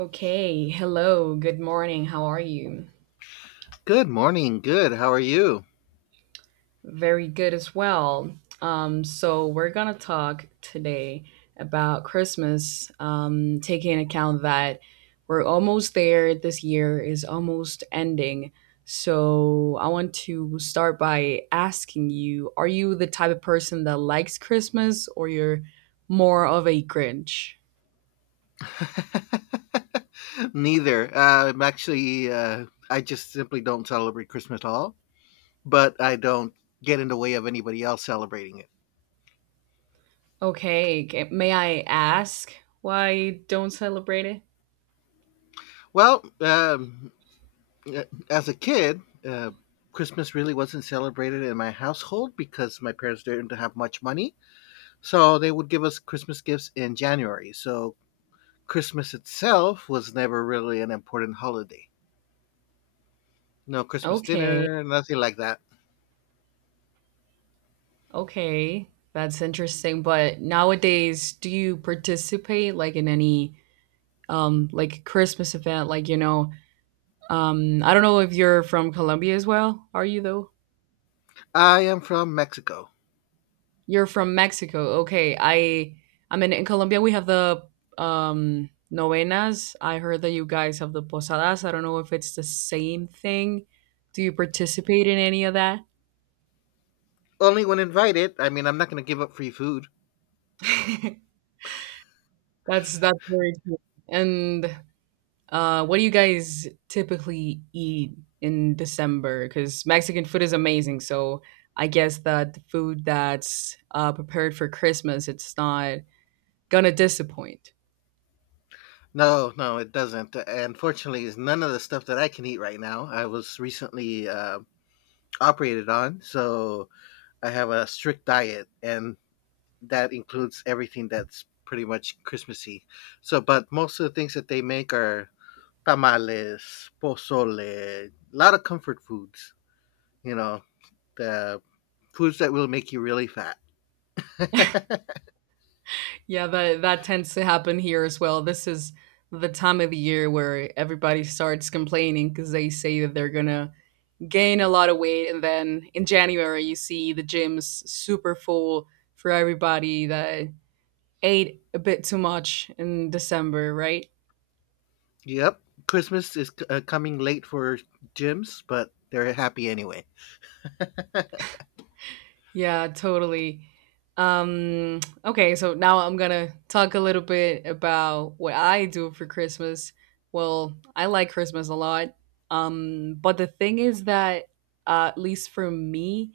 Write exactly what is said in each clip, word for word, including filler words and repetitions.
Okay, hello, good morning, how are you? Good morning. Good. How are you? Very good as well. Um, so, we're gonna talk today about Christmas, um, taking into account that we're almost there, this year is almost ending. So, I want to start by asking you, are you the type of person that likes Christmas or you're more of a Grinch? Neither. Uh, I'm actually, uh, I just simply don't celebrate Christmas at all, but I don't get in the way of anybody else celebrating it. Okay, g- may I ask why you don't celebrate it? Well, um, uh, as a kid, uh, Christmas really wasn't celebrated in my household because my parents didn't have much money. So they would give us Christmas gifts in January. So Christmas itself was never really an important holiday. No Christmas Okay. dinner, nothing like that. Okay, that's interesting. But nowadays, do you participate like in any um like Christmas event? Like, you know, um I don't know if you're from Colombia as well. Are you though? I am from Mexico. You're from Mexico. Okay. I I mean in Colombia we have the um novenas. I heard that you guys have the posadas. I don't know if it's the same thing. Do you participate in any of that? Only when invited. I mean, I'm not going to give up free food. that's that's very cool. And Uh, what do you guys typically eat in December? Because Mexican food is amazing, so I guess that the food that's uh, prepared for Christmas, it's not gonna disappoint. No, no, it doesn't. Unfortunately, it's none of the stuff that I can eat right now. I was recently uh, operated on, so I have a strict diet, and that includes everything that's pretty much Christmassy. So, but most of the things that they make are tamales, pozole, a lot of comfort foods. You know, the foods that will make you really fat. Yeah, that that tends to happen here as well. This is the time of the year where everybody starts complaining because they say that they're gonna gain a lot of weight, and then in January you see the gyms super full for everybody that ate a bit too much in December, right? Yep. Christmas is c- uh, coming late for gyms, but they're happy anyway. Yeah, totally. Um, okay, so now I'm gonna talk a little bit about what I do for Christmas. Well, I like Christmas a lot. Um, but the thing is that, uh, at least for me,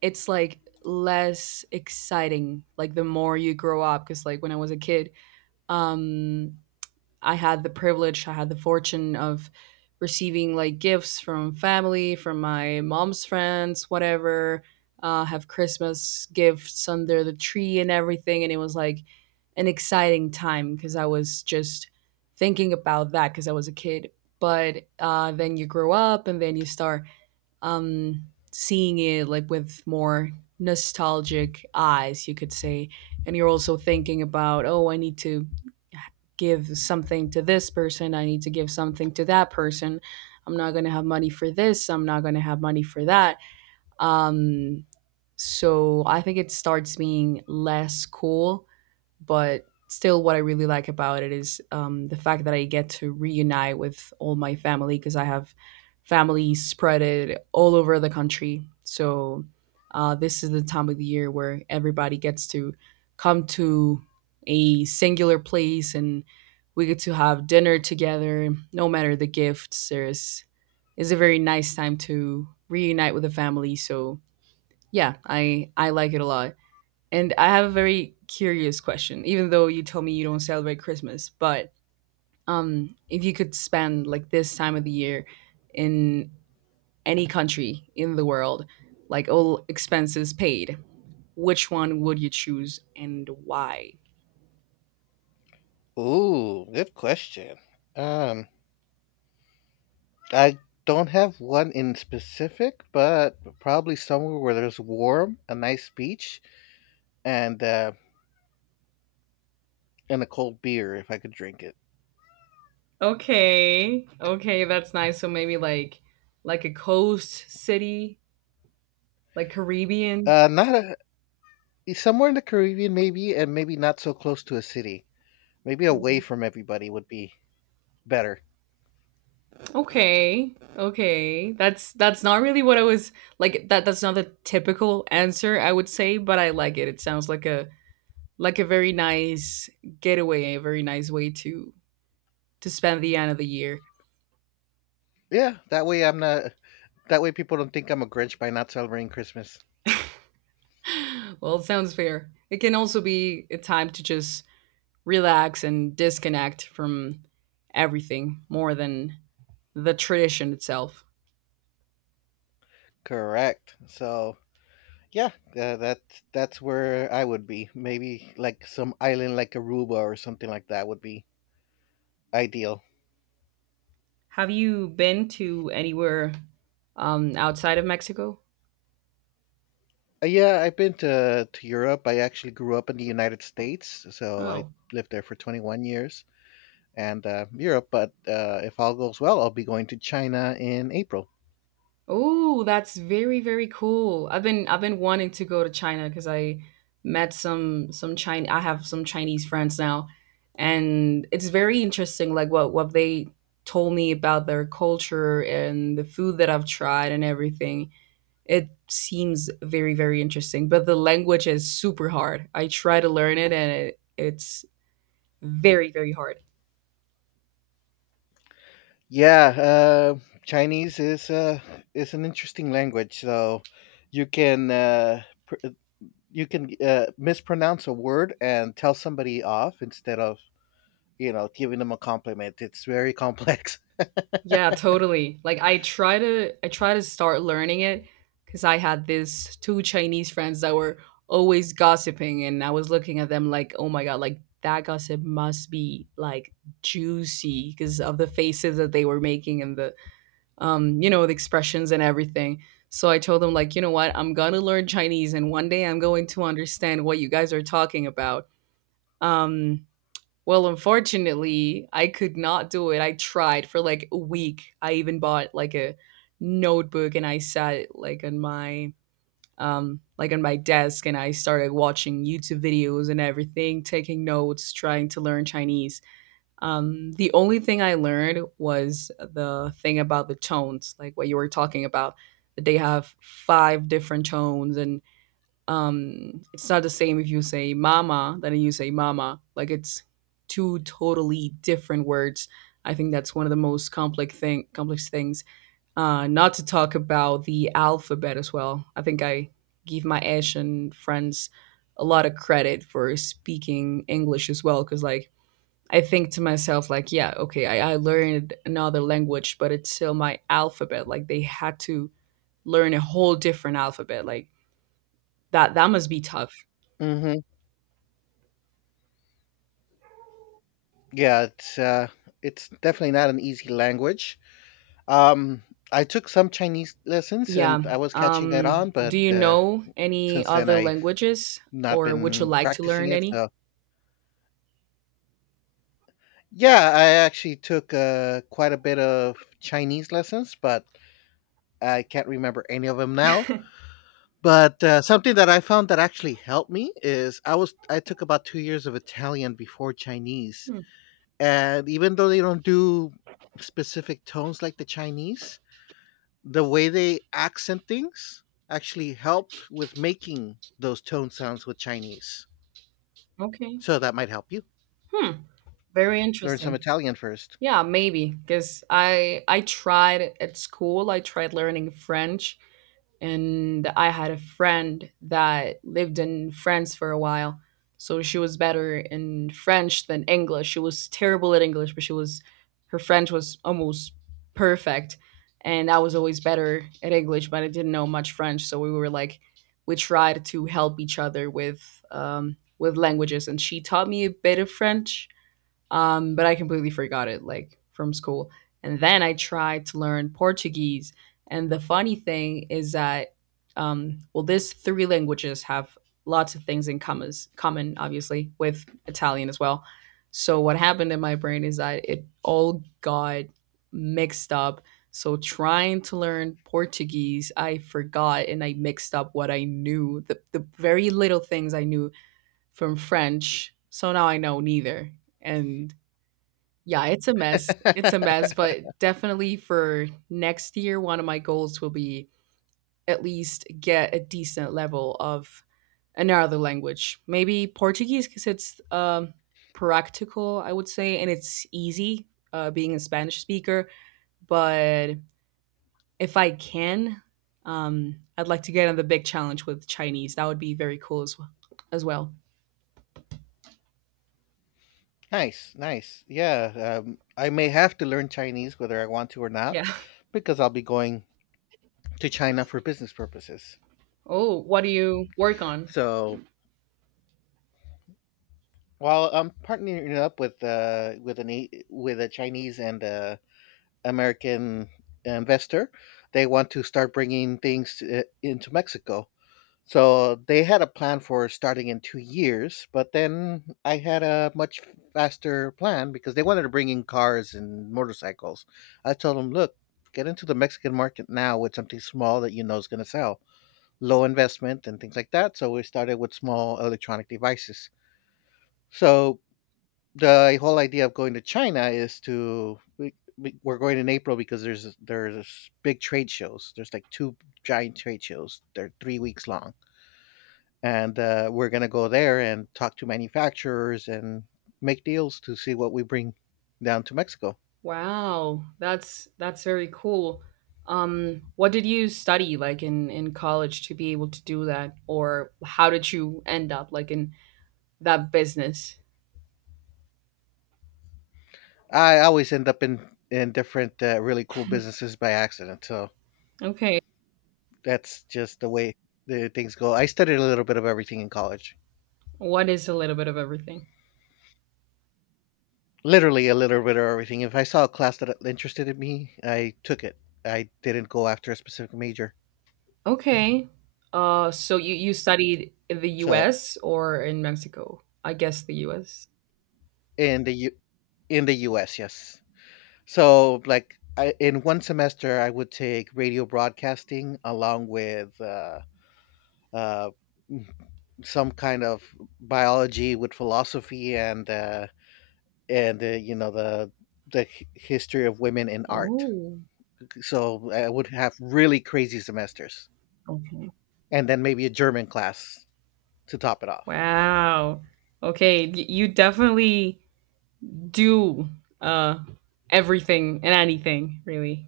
it's like less exciting, like the more you grow up. Because, like, when I was a kid, um, I had the privilege, I had the fortune of receiving like gifts from family, from my mom's friends, whatever. Uh, have Christmas gifts under the tree and everything, and it was like an exciting time because I was just thinking about that because I was a kid. But uh, then you grow up, and then you start um, seeing it like with more nostalgic eyes, you could say. And you're also thinking about, oh, I need to give something to this person. I need to give something to that person. I'm not going to have money for this. I'm not going to have money for that. Um, so I think it starts being less cool, but still what I really like about it is, um, the fact that I get to reunite with all my family, because I have family spread it all over the country. So uh, this is the time of the year where everybody gets to come to a singular place and we get to have dinner together. No matter the gifts there's it's a very nice time to reunite with the family. So yeah, i i like it a lot. And I have a very curious question, even though you told me you don't celebrate Christmas, but um, if you could spend like this time of the year in any country in the world, like all expenses paid, which one would you choose and why? Ooh, good question. Um, I don't have one in specific, but probably somewhere where there's warm, a nice beach, and uh, and a cold beer if I could drink it. Okay. Okay, that's nice. So maybe like like a coast city, like Caribbean. Uh, not a somewhere in the Caribbean maybe, and maybe not so close to a city. Maybe away from everybody would be better. Okay. Okay. That's that's not really what I was like that that's not the typical answer I would say, but I like it. It sounds like a like a very nice getaway, a very nice way to to spend the end of the year. Yeah, that way I'm not. That way people don't think I'm a Grinch by not celebrating Christmas. Well, it sounds fair. It can also be a time to just relax and disconnect from everything more than the tradition itself. Correct. So, yeah, uh, that that's where I would be. Maybe like some island like Aruba or something like that would be ideal. Have you been to anywhere um outside of Mexico? Uh, yeah, I've been to to Europe. I actually grew up in the United States, so I Oh. lived there for twenty-one years and uh, Europe. But uh, if all goes well, I'll be going to China in April. Oh, that's very, very cool. I've been I've been wanting to go to China because I met some some China I have some Chinese friends now. And it's very interesting like what what they told me about their culture and the food that I've tried and everything. It seems very, very interesting. But the language is super hard. I try to learn it and it, it's very, very hard. Yeah, uh, Chinese is uh, is an interesting language. So you can uh, pr- you can uh, mispronounce a word and tell somebody off instead of you know, giving them a compliment. It's very complex. Yeah, totally. Like I try to I try to start learning it because I had these two Chinese friends that were always gossiping and I was looking at them like, oh my god, like that gossip must be like juicy because of the faces that they were making and the um, you know, the expressions and everything. So I told them like, you know what, I'm gonna learn Chinese and one day I'm going to understand what you guys are talking about. Um well, unfortunately, I could not do it. I tried for like a week. I even bought like a notebook and I sat like on my um like on my desk and I started watching YouTube videos and everything, taking notes, trying to learn Chinese. Um the only thing I learned was the thing about the tones, like what you were talking about. That they have five different tones. And um it's not the same if you say mama than you say mama, like it's two totally different words. I think that's one of the most complex thing complex things. Uh not to talk about the alphabet as well. I think i give my Asian friends a lot of credit for speaking English as well, because like I think to myself like, yeah okay, I, I learned another language but it's still my alphabet. Like they had to learn a whole different alphabet. Like that that must be tough. hmm Yeah, it's uh, it's definitely not an easy language. Um, I took some Chinese lessons and Yeah. I was catching that Um, on, but Do you uh, know any since then other I've languages not or would you been like to practicing learn it. any? So, yeah, I actually took uh, quite a bit of Chinese lessons, but I can't remember any of them now. But uh, something that I found that actually helped me is I was I took about two years of Italian before Chinese, Hmm, and even though they don't do specific tones like the Chinese, the way they accent things actually helped with making those tone sounds with Chinese. okay. So that might help you Hmm. Very learn some interesting. Italian first. Yeah, maybe because I I tried at school, I tried learning French and I had a friend that lived in France for a while. So she was better in French than English. She was terrible at English, but she was her French was almost perfect. And I was always better at English, but I didn't know much French. So we were like we tried to help each other with um, with languages, and she taught me a bit of French, um, but I completely forgot it like from school. And then I tried to learn Portuguese. And the funny thing is that, um, well, these three languages have lots of things in commas, common, obviously, with Italian as well. So what happened in my brain is that it all got mixed up. So trying to learn Portuguese, I forgot and I mixed up what I knew, the, the very little things I knew from French. So now I know neither. And yeah, it's a mess. It's a mess, but definitely for next year, one of my goals will be at least get a decent level of another language. Maybe Portuguese because it's um, practical, I would say, and it's easy uh, being a Spanish speaker. But if I can, um, I'd like to get on the big challenge with Chinese. That would be very cool as well. As well. Nice, nice. Yeah, um, I may have to learn Chinese whether I want to or not Yeah. because I'll be going to China for business purposes. Oh, what do you work on? So, while I'm partnering up with uh, with an A- with a Chinese and a American investor, they want to start bringing things uh, into Mexico. So they had a plan for starting in two years, but then I had a much faster plan because they wanted to bring in cars and motorcycles. I told them, look, get into the Mexican market now with something small that you know is going to sell, low investment and things like that. So we started with small electronic devices. So the whole idea of going to China is to we, we- we're going in April because there's there's big trade shows. There's like two giant trade shows. They're three weeks long, and uh, we're gonna go there and talk to manufacturers and make deals to see what we bring down to Mexico. Wow, that's that's very cool. Um, what did you study like in in college to be able to do that, or how did you end up like in that business? I always end up in in different uh, really cool businesses by accident, so Okay, that's just the way the things go. I studied a little bit of everything in college. what is a little bit of everything? Literally a little bit of everything. If I saw a class that interested in me, I took it. I didn't go after a specific major. Okay, uh, so you you studied in the So U S or in Mexico? I guess the U S. in the U- in the U S, yes. So, like I, in one semester, I would take radio broadcasting along with uh, uh, m- some kind of biology with philosophy and uh, and uh, you know the the h- history of women in art. Oh, So I would have really crazy semesters, okay. and then maybe a German class to top it off. Wow. Okay, y- you definitely do uh everything and anything, really.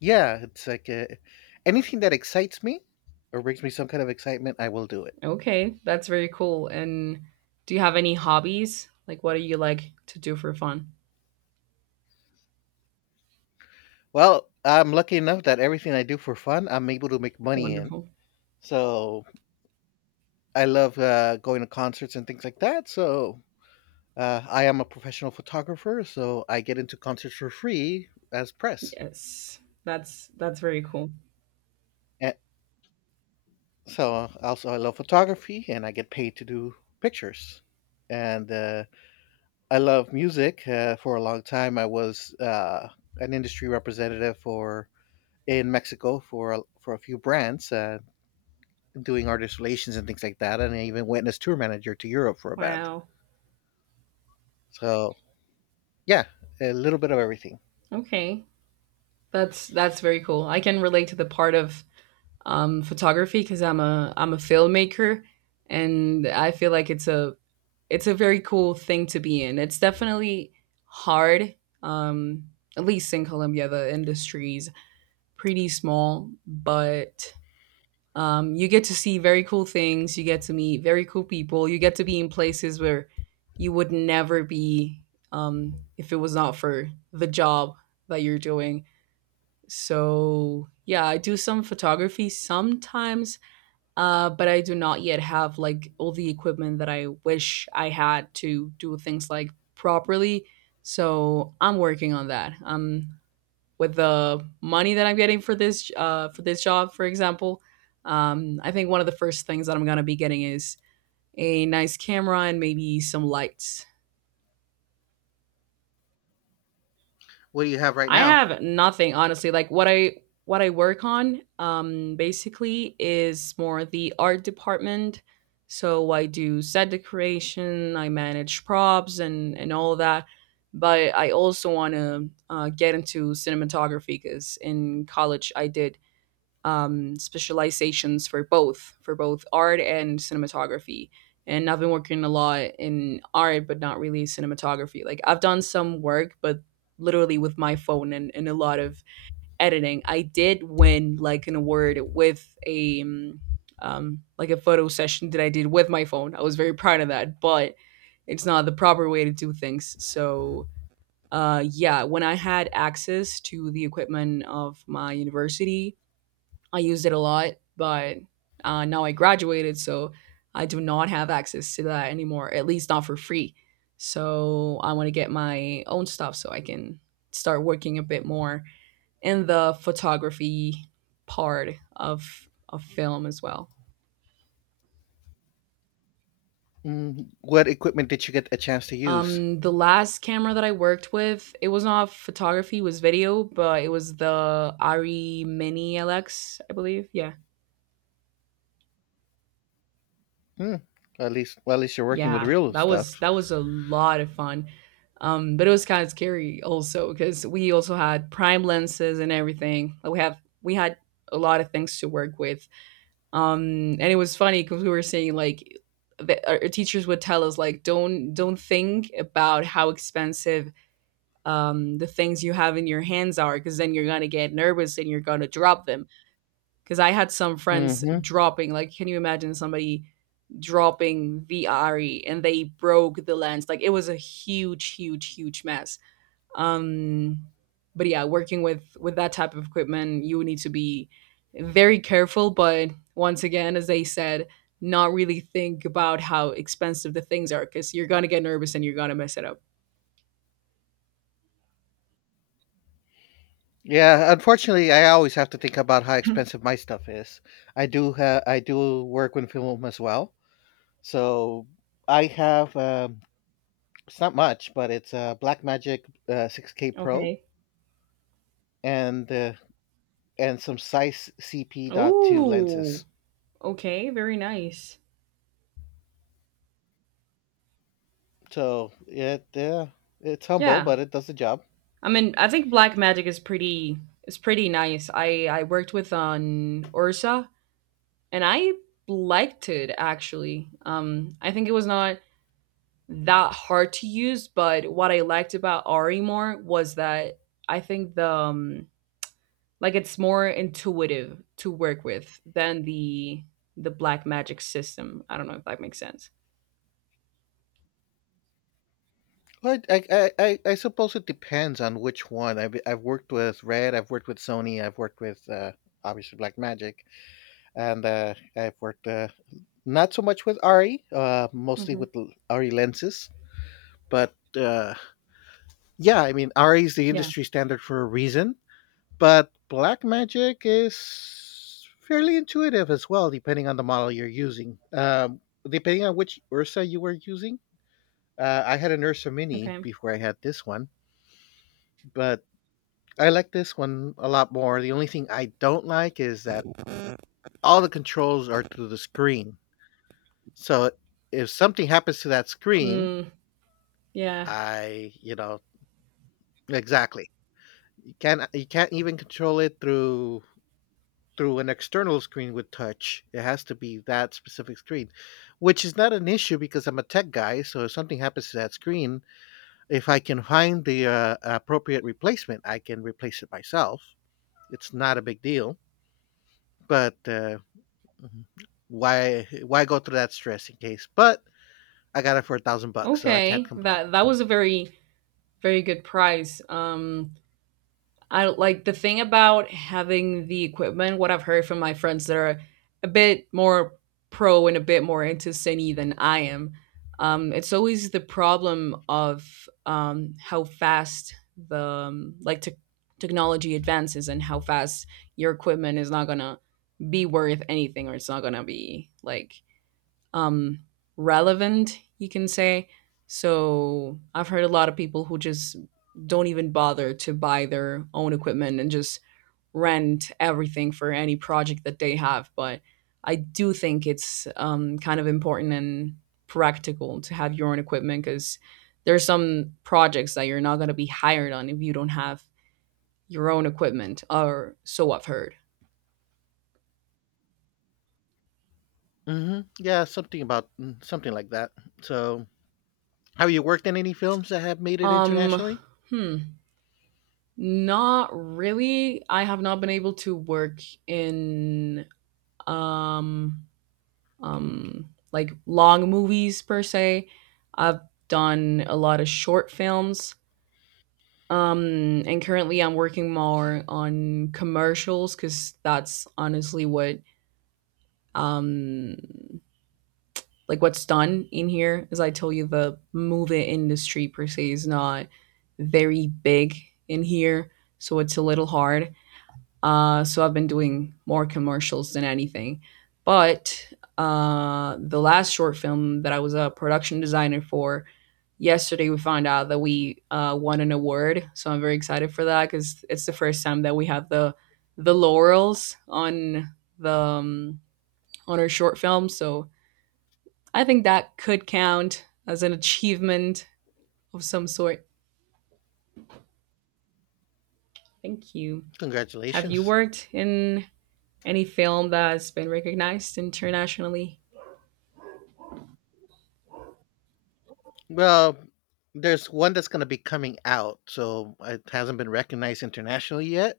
Yeah, it's like uh anything that excites me or brings me some kind of excitement, I will do it. Okay, that's very cool. And do you have any hobbies? Like what do you like to do for fun? Well, I'm lucky enough that everything I do for fun, I'm able to make money in. Wonderful. So I love uh, going to concerts and things like that. So, uh, I am a professional photographer, so I get into concerts for free as press. Yes. That's that's very cool. And so also I love photography, and I get paid to do pictures. And uh, I love music. Uh, for a long time, I was uh, an industry representative for in Mexico for a, for a few brands, uh, doing artist relations and things like that, and I even went as tour manager to Europe for a band. Wow. So yeah, a little bit of everything. Okay. That's that's very cool. I can relate to the part of um photography because I'm a I'm a filmmaker and I feel like it's a it's a very cool thing to be in. It's definitely hard. Um at least in Colombia the industry's pretty small, but Um, you get to see very cool things. You get to meet very cool people. You get to be in places where you would never be, um, if it was not for the job that you're doing. So yeah, I do some photography sometimes, uh, but I do not yet have like all the equipment that I wish I had to do things like properly. So I'm working on that. Um, with the money that I'm getting for this uh, for this job, for example, um, I think one of the first things that I'm gonna be getting is a nice camera and maybe some lights. What do you have right I now? have nothing honestly. Like what I what I work on um, basically is more the art department. So I do set decoration, I manage props and and all of that. But I also want to uh, get into cinematography because in college I did um, specializations for both, for both art and cinematography. And I've been working a lot in art but not really cinematography. Like I've done some work but literally with my phone and, and a lot of editing. I did win like an award with a um, um, like a photo session that I did with my phone. I was very proud of that, but it's not the proper way to do things. So uh, yeah, when I had access to the equipment of my university I used it a lot, but uh, now I graduated, so I do not have access to that anymore, at least not for free. So I want to get my own stuff so I can start working a bit more in the photography part of of film as well. Mm, what equipment did you get a chance to use? Um, the last camera that I worked with, it was not photography, it was video, but it was the Ari Mini L X, believe. Yeah. Hmm. At least, well, at least you're working with Yeah, real that stuff. was that was a lot of fun. Um, but it was kind of scary also because we also had prime lenses and everything. Like we have we had a lot of things to work with. Um, and it was funny because we were saying like the, our our teachers would tell us like, don't don't think about how expensive um, the things you have in your hands are, because then you're gonna get nervous and you're gonna drop them. Because I had some friends hmm dropping. Like, can you imagine somebody dropping the Ari and they broke the lens? Like, it was a huge, huge, huge mess. Um, but yeah, working with with that type of equipment, you need to be very careful. But once again, as they said, not really think about how expensive the things are because you're gonna get nervous and you're gonna mess it up. Yeah, unfortunately, I always have to think about how expensive my stuff is. I do, ha- I do work with film as well, so I have. Um, it's not much, but it's a Blackmagic uh, six K Pro Okay. and the and some size C P dot two Oh. lenses. Okay. Very nice. So, it yeah, it's humble, Yeah. but it does the job. I mean, I think black magic is pretty, is pretty nice. I I worked with on Ursa and I liked it, actually. Um I think it was not that hard to use, but what I liked about Ari more was that I think the um, like it's more intuitive to work with than the the black magic system. I don't know if that makes sense. Well, I, I, I, I suppose it depends on which one. I've, I've worked with Red, I've worked with Sony, I've worked with uh, obviously Blackmagic. And uh, I've worked uh, not so much with R E, uh, mostly Hmm. with l- lenses. But uh, yeah, I mean, R E is the Yeah. industry standard for a reason. But black magic is fairly intuitive as well, depending on the model you're using. Um, depending on which Ursa you were using. Uh, I had an Ursa Mini Okay. before I had this one, but I like this one a lot more. The only thing I don't like is that all the controls are through the screen. So if something happens to that screen, Mm, yeah. I, you know, exactly. You can't you can't even control it through through an external screen with touch. It has to be that specific screen, which is not an issue because I'm a tech guy. So if something happens to that screen, if I can find the uh, appropriate replacement, I can replace it myself. It's not a big deal, but uh, mhm. why why go through that stress in case? But I got it for a thousand bucks, so I can't Okay. complain. That that was a very, very good prize. Um I like the thing about having the equipment. What I've heard from my friends that are a bit more pro and a bit more into Cine than I am, um, it's always the problem of um, how fast the um, like tech technology advances and how fast your equipment is not gonna be worth anything, or it's not gonna be like um, relevant, you can say. So I've heard a lot of people who just don't even bother to buy their own equipment and just rent everything for any project that they have. But I do think it's um, kind of important and practical to have your own equipment, because there's some projects that you're not going to be hired on if you don't have your own equipment, or so I've heard. hmm Yeah, something about mm, something like that. So, have you worked in any films that have made it Um, internationally? hmm. Not really. I have not been able to work in um um like long movies per se. I've done a lot of short films. Um and currently I'm working more on commercials cuz that's honestly what um like what's done in here. As I told you, the movie industry per se is not very big in here, so it's a little hard. Uh, so I've been doing more commercials than anything. But uh, the last short film that I was a production designer for, yesterday we found out that we uh, won an award. So I'm very excited for that, because it's the first time that we have the the laurels on the um, on our short film. So I think that could count as an achievement of some sort. Thank you. Have you Congratulations. worked in any film that's been recognized internationally? Well, there's one that's going to be coming out, so it hasn't been recognized internationally yet,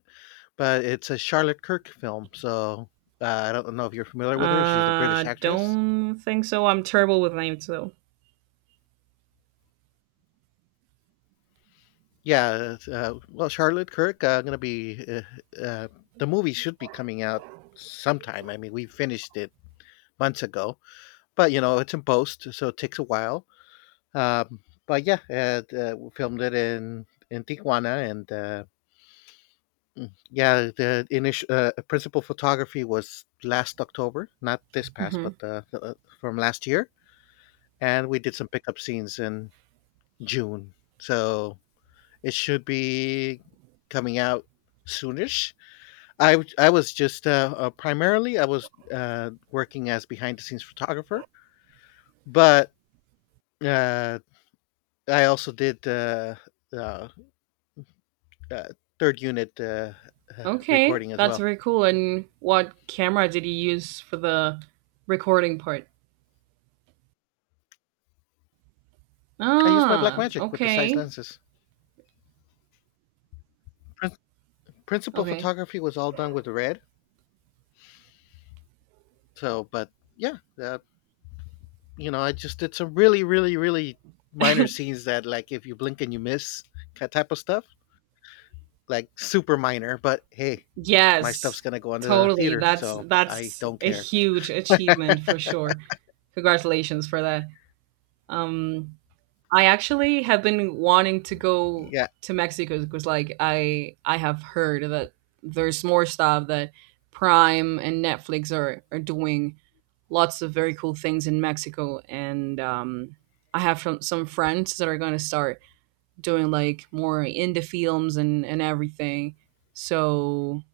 but it's a Charlotte Kirk film. So, uh, I don't know if you're familiar with her. She's a British Uh, actress. Don't think so. I'm terrible with names though. Yeah, it's, uh, well, Charlotte Kirk uh, going to be uh, uh, the movie should be coming out sometime. I mean, we finished it months ago, but you know it's in post, so it takes a while. Um, but yeah, uh, uh, we filmed it in in Tijuana, and uh, yeah, the initial uh, principal photography was last October, not this past, Hmm. but uh, the, uh, from last year, and we did some pickup scenes in June. So it should be coming out soonish. I w- I was just uh, uh, primarily I was uh, working as behind the scenes photographer, but uh, I also did uh, uh, uh, third unit uh, uh, Okay, recording as that's well. very cool. And what camera did you use for the recording part? I used my Black Ah, Magic with the size okay, lenses. Principal okay. photography was all done with red. So, but yeah, uh, you know, I just did some really, really, really minor scenes that, like, if you blink and you miss, ki- type of stuff, like super minor. But hey, my Yes, stuff's gonna go into the totally. theater, That's so I that's don't a care. huge achievement for sure. Congratulations for that. Um, I actually have been wanting to go Yeah, to Mexico, because like I I have heard that there's more stuff that Prime and Netflix are are doing lots of very cool things in Mexico. And um I have some, some friends that are going to start doing like more indie films and and everything. So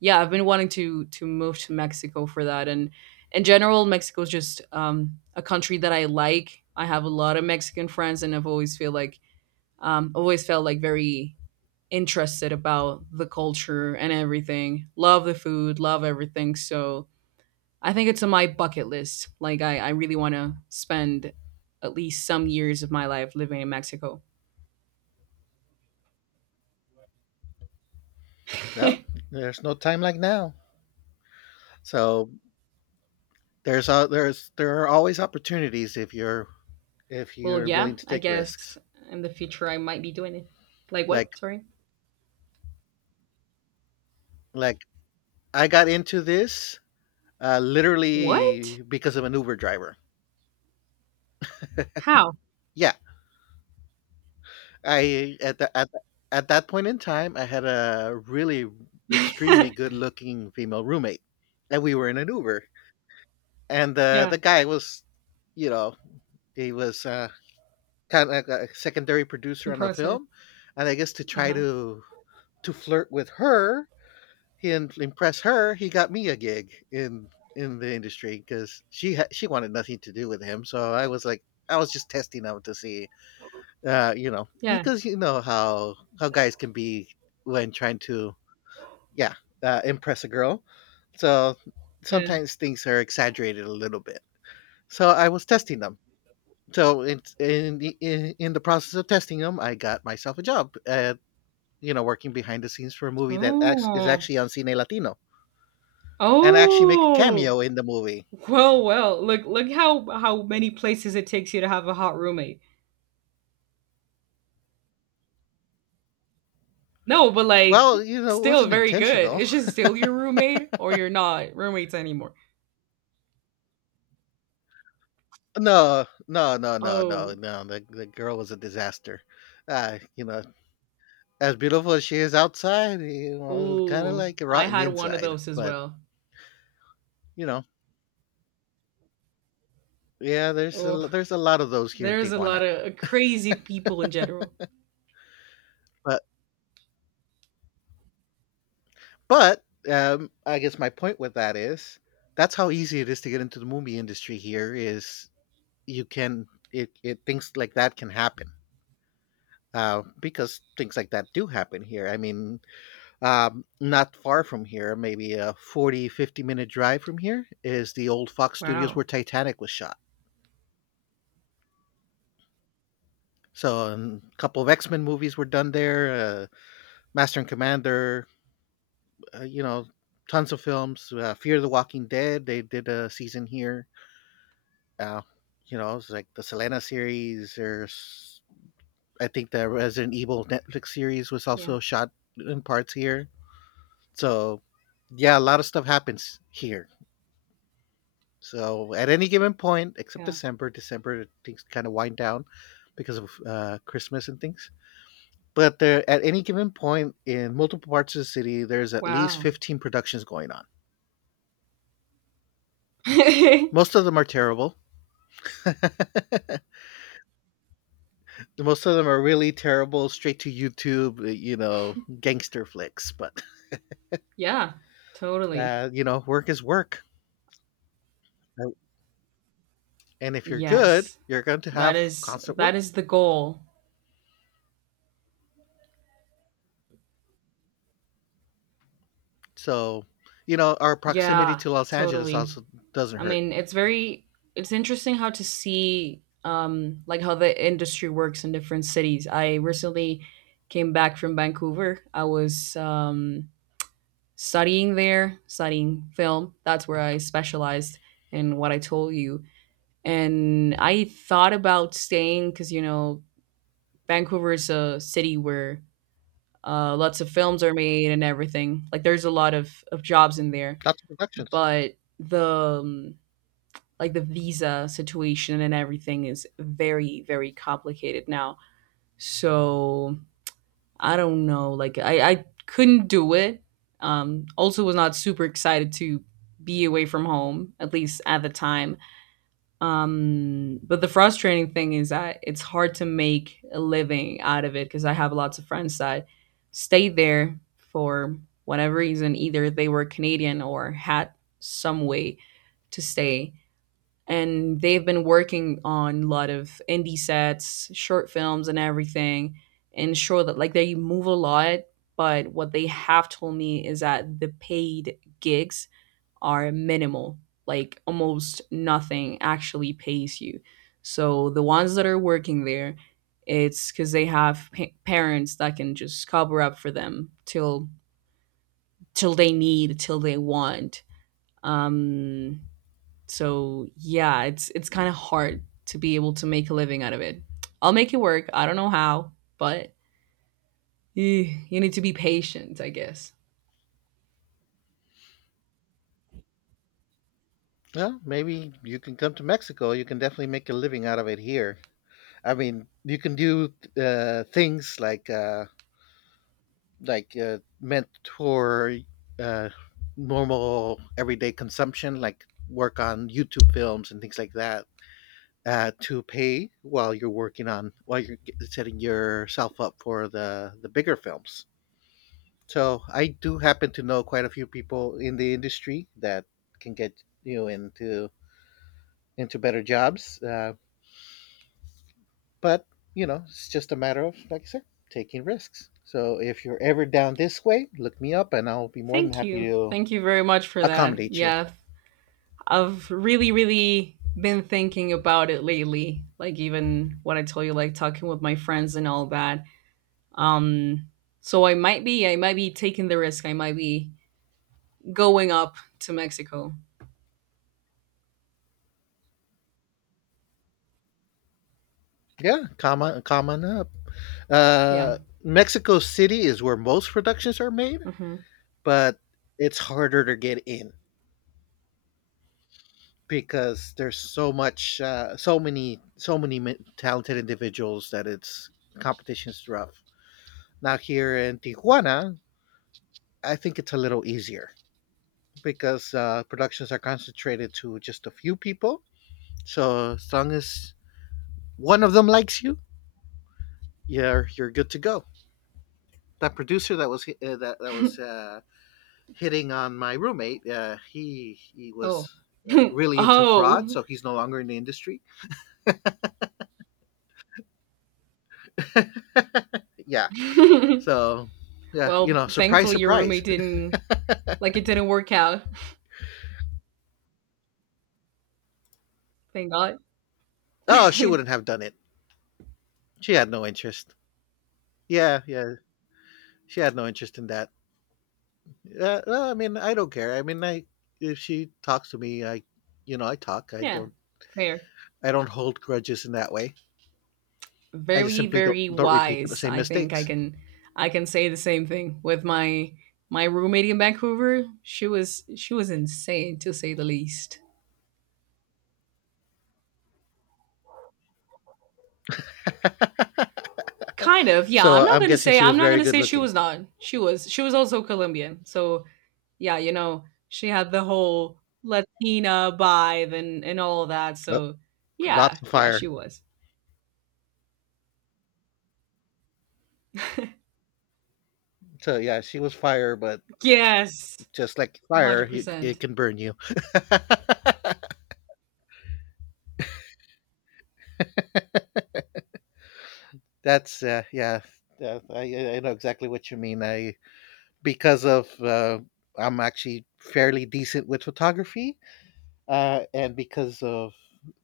yeah, I've been wanting to to move to Mexico for that. And in general, Mexico is just um, a country that I like. I have a lot of Mexican friends, and I've always feel like um, always felt like very interested about the culture and everything. Love the food, love everything. So I think it's on my bucket list. Like I, I really want to spend at least some years of my life living in Mexico. well, there's no time like now. So, there's uh, there's there are always opportunities if you're if Well, you're yeah, willing to I take guess risks. in the future I might be doing it. Like what? Like Sorry. like I got into this uh, What? literally because of an Uber driver. How? Yeah, I at the, at the, at that point in time, I had a really extremely good-looking female roommate, and we were in an Uber, and the Yeah, the guy was, you know, he was uh, kind of like a secondary producer on a compressor. film, and I guess to try Uh-huh. to to flirt with her and impress her, he got me a gig in in the industry because she ha- she wanted nothing to do with him. So I was like, I was just testing out to see uh you know Yeah, because you know how how guys can be when trying to, yeah, uh, impress a girl, so yeah. sometimes things are exaggerated a little bit. So I was testing them, so in in the- in, in the process of testing them, I got myself a job at, you know working behind the scenes for a movie that act- is Oh. actually on Cine Latino. And I actually make a Oh. cameo in the movie. Well, well. Look, look how how many places it takes you to have a hot roommate. No, but, like, Well, you know it still wasn't very good. intentional. It's just still your roommate or you're not roommates anymore? No, no, no, no, no, Oh. no, the, the girl was a disaster. uh, you know as beautiful as she is outside, you know, kind of Ooh, like I rotten had one of inside. those as But, well. you know, yeah, there's a Oh, there's a lot of those here in there's a lot Tijuana. of crazy people in general. But but um, I guess my point with that is, that's how easy it is to get into the movie industry here. Is, you can, it, it things like that can happen. Uh, because things like that do happen here. I mean, um, not far from here, maybe a forty fifty minute drive from here, is the old Fox Studios Wow. where Titanic was shot. So, and a couple of X Men movies were done there. Uh, Master and Commander, uh, you know, tons of films. Uh, Fear the Walking Dead, they did a season here. Uh, you know, it's like the Selena series. There's, I think, the Resident Evil Netflix series was Yeah, also shot in parts here. So, yeah, a lot of stuff happens here. So, at any given point, except yeah. December, December things kind of wind down because of uh, Christmas and things. But there, at any given point in multiple parts of the city, there's at least Wow. fifteen productions going on. Most of them are terrible. Most of them are really terrible, straight to YouTube, uh, you know, gangster flicks. But, Yeah, totally. uh, you know, work is work. Uh, And if you're good, Yes. you're going to That have is constant that work. is the goal. So, you know, our proximity Yeah, to Los Angeles totally. also doesn't I hurt. mean, it's very, it's interesting how to see um like how the industry works in different cities. I recently came back from Vancouver. I was um studying there, studying film. That's where I specialized in what I told you. And I thought about staying, cuz you know, Vancouver is a city where uh, lots of films are made and everything. Like there's a lot of, of jobs in there, Lots of productions. but the um, like the visa situation and everything is very, very complicated now. So I don't know. Like I I couldn't do it. Um, also was not super excited to be away from home, at least at the time. Um, but the frustrating thing is that it's hard to make a living out of it, because I have lots of friends that stayed there for whatever reason. Either they were Canadian or had some way to stay. And they've been working on a lot of indie sets, short films, and everything. And sure that like they move a lot, but what they have told me is that the paid gigs are minimal. Like almost nothing actually pays you. So the ones that are working there, it's because they have pa- parents that can just cover up for them till till they need, till they want. Um, so yeah, it's it's kind of hard to be able to make a living out of it. I'll make it work. I don't know how, but eh, you need to be patient, I guess. Well, maybe you can come to Mexico. You can definitely make a living out of it here. I mean, you can do uh, things like uh, like uh, meant uh, normal everyday consumption, like work on YouTube films and things like that, uh, to pay while you're working on, while you're g- setting yourself up for the the bigger films. So I do happen to know quite a few people in the industry that can get you into into better jobs. Uh, But, you know, it's just a matter of, like I said, taking risks. So if you're ever down this way, look me up and I'll be more than Thank you. happy to Thank you very much for that. accommodate you. Yeah, I've really, really been thinking about it lately. Like even what I told you, like talking with my friends and all that. Um, so I might be, I might be taking the risk. I might be going up to Mexico. Yeah, come on, come on up. Yeah. Uh, Mexico City is where most productions are made, Hmm. but it's harder to get in because there's so much, uh, so many, so many mi- talented individuals that it's competition's rough. Now here in Tijuana, I think it's a little easier because uh, productions are concentrated to just a few people. So as long as one of them likes you, you're you're good to go. That producer that was uh, that that was uh, hitting on my roommate, uh, he he Oh. was uh, really into fraud, Oh. so he's no longer in the industry. Yeah, so yeah, you Well, know, surprise, thankfully your roommate surprise. didn't, like it didn't work out. Thank God. Oh, she wouldn't have done it. She had no interest. Yeah, yeah, she had no interest in that. Uh, well, I mean, I don't care. I mean, I if she talks to me, I, you know, I talk. I Yeah, don't, fair. I don't hold grudges in that way. I just Very, simply don't very don't repeat the wise. same I think I mistakes. can, I can say the same thing with my my roommate in Vancouver. She was she was insane, to say the least. Kind of, yeah. So I'm not I'm gonna guessing say she I'm was not very gonna good say she looking. was not. She was she was also Colombian. So yeah, you know, she had the whole Latina vibe and and all of that. Uh, So yeah, Lots of yeah, fire. she was. So yeah, she was fire, but Yes. just like fire, you, it one hundred percent. can burn you. That's, uh, yeah. Yeah, I, I know exactly what you mean. I because of uh, I'm actually fairly decent with photography. Uh, and because of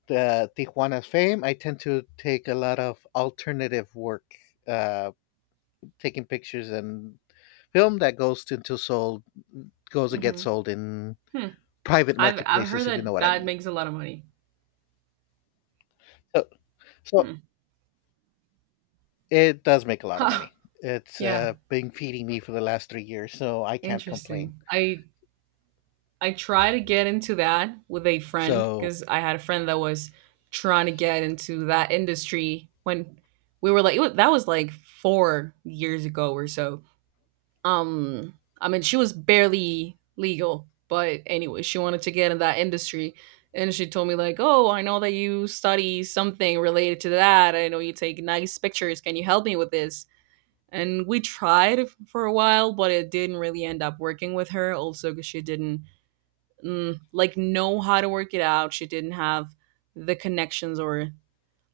the Tijuana's fame, I tend to take a lot of alternative work, uh, taking pictures and film that goes into sold goes and gets Mhm. sold in Hmm. private I've I've heard marketplaces, if you know that what I that mean. makes a lot of money. So, so Hmm. it does make a lot of Huh. money. It's Yeah, uh, been feeding me for the last three years, so I can't complain. interesting. I I try to get into that with a friend, So, because I had a friend that was trying to get into that industry when we were like, it wa that was like four years ago or so. Um, I mean, she was barely legal, but anyway, she wanted to get in that industry. And she told me, like, oh, I know that you study something related to that. I know you take nice pictures. Can you help me with this? And we tried f- for a while, but it didn't really end up working with her. Also, because she didn't, mm, like know how to work it out. She didn't have the connections, or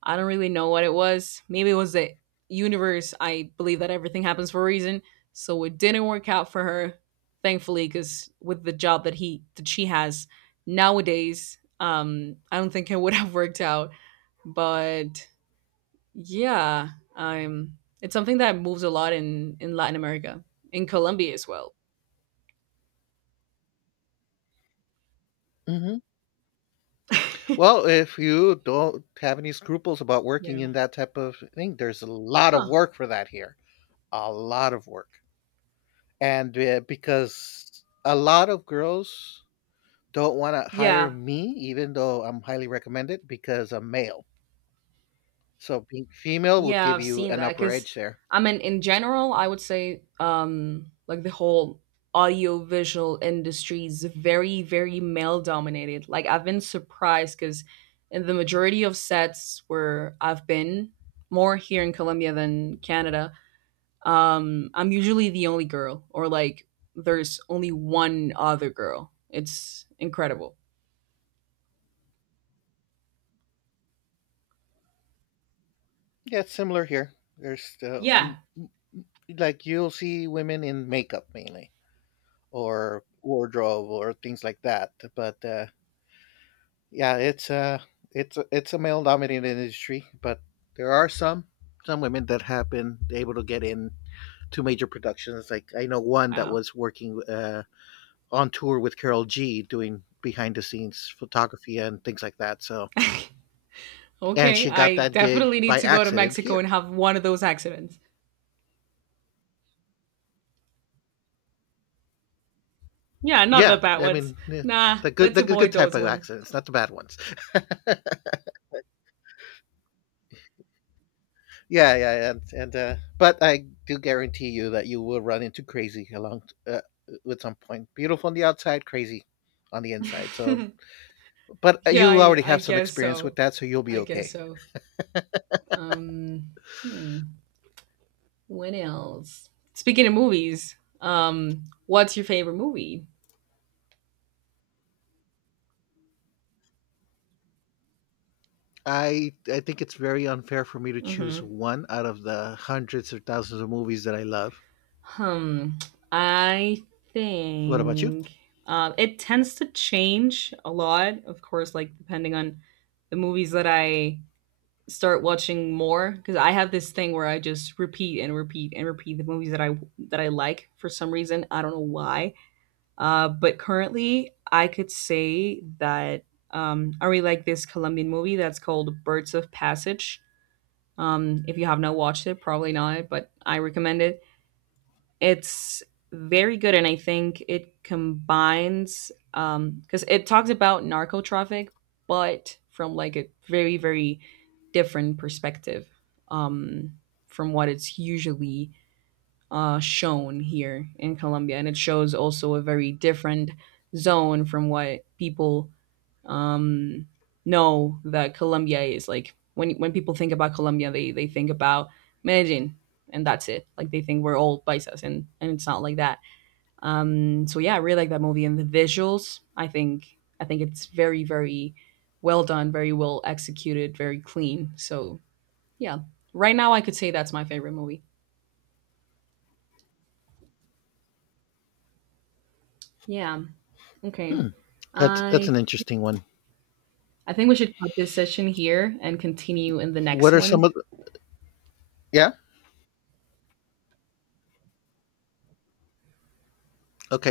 I don't really know what it was. Maybe it was the universe. I believe that everything happens for a reason. So it didn't work out for her, thankfully, because with the job that he that she has nowadays, um, I don't think it would have worked out. But yeah, um, it's something that moves a lot in in Latin America, in Colombia as well. mhm. Well, if you don't have any scruples about Yeah. working in that type of thing, there's a lot of Huh. work for that here. A lot of work. And uh, because a lot of girls don't want to hire Yeah. me, even though I'm highly recommended, because I'm male, so being female would Yeah, give I've you seen an that upper because edge there. I mean, in general, I would say um, like the whole audiovisual industry is very, very male dominated. Like I've been surprised because in the majority of sets where I've been, more here in Colombia than Canada, um, I'm usually the only girl, or like there's only one other girl. It's incredible. Yeah, it's similar here. There's the, Yeah. m- m- like, you'll see women in makeup mainly, or wardrobe or things like that, but uh, yeah, it's a it's a, it's a male dominated industry, but there are some some women that have been able to get in two major productions. Like, I know one that Wow. was working uh, on tour with Carol G, doing behind the scenes photography and things like that. So, and Okay. she got I that gig definitely need by to go to accident Mexico here. and have one of those accidents. Yeah, not the Yeah, bad I ones. mean, yeah, Nah, the good let's the good avoid type those of ones. accidents, not the bad ones. Yeah, yeah, and and uh, but I do guarantee you that you will run into crazy along uh, at some point. Beautiful on the outside, crazy on the inside. So, but uh, Yeah, you I, already I have some guess experience so. with that, so you'll be I guess okay. so. Um, hmm. When else? Speaking of movies, um, what's your favorite movie? I I think it's very unfair for me to choose Hmm. one out of the hundreds of thousands of movies that I love. Hmm. I What about you? think um, it tends to change a lot, of course, like depending on the movies that I start watching more, because I have this thing where I just repeat and repeat and repeat the movies that I that I like, for some reason. I don't know why. Uh, but currently, I could say that um, I really like this Colombian movie that's called Birds of Passage. Um, if you have not watched it, probably not, but I recommend it. It's very good, and I think it combines um because it talks about narco traffic, but from like a very, very different perspective um from what it's usually uh, shown here in Colombia, and it shows also a very different zone from what people um, know that Colombia is. Like when when people think about Colombia, they they think about Medellin, and that's it. Like they think we're all paisas, and and it's not like that. Um, so yeah, I really like that movie and the visuals. I think I think it's very, very well done, very well executed, very clean. So yeah, right now I could say that's my favorite movie. Yeah. Okay. Hmm, that's that's an I interesting one. I think we should cut this session here and continue in the next What are some one. of the, yeah? Okay,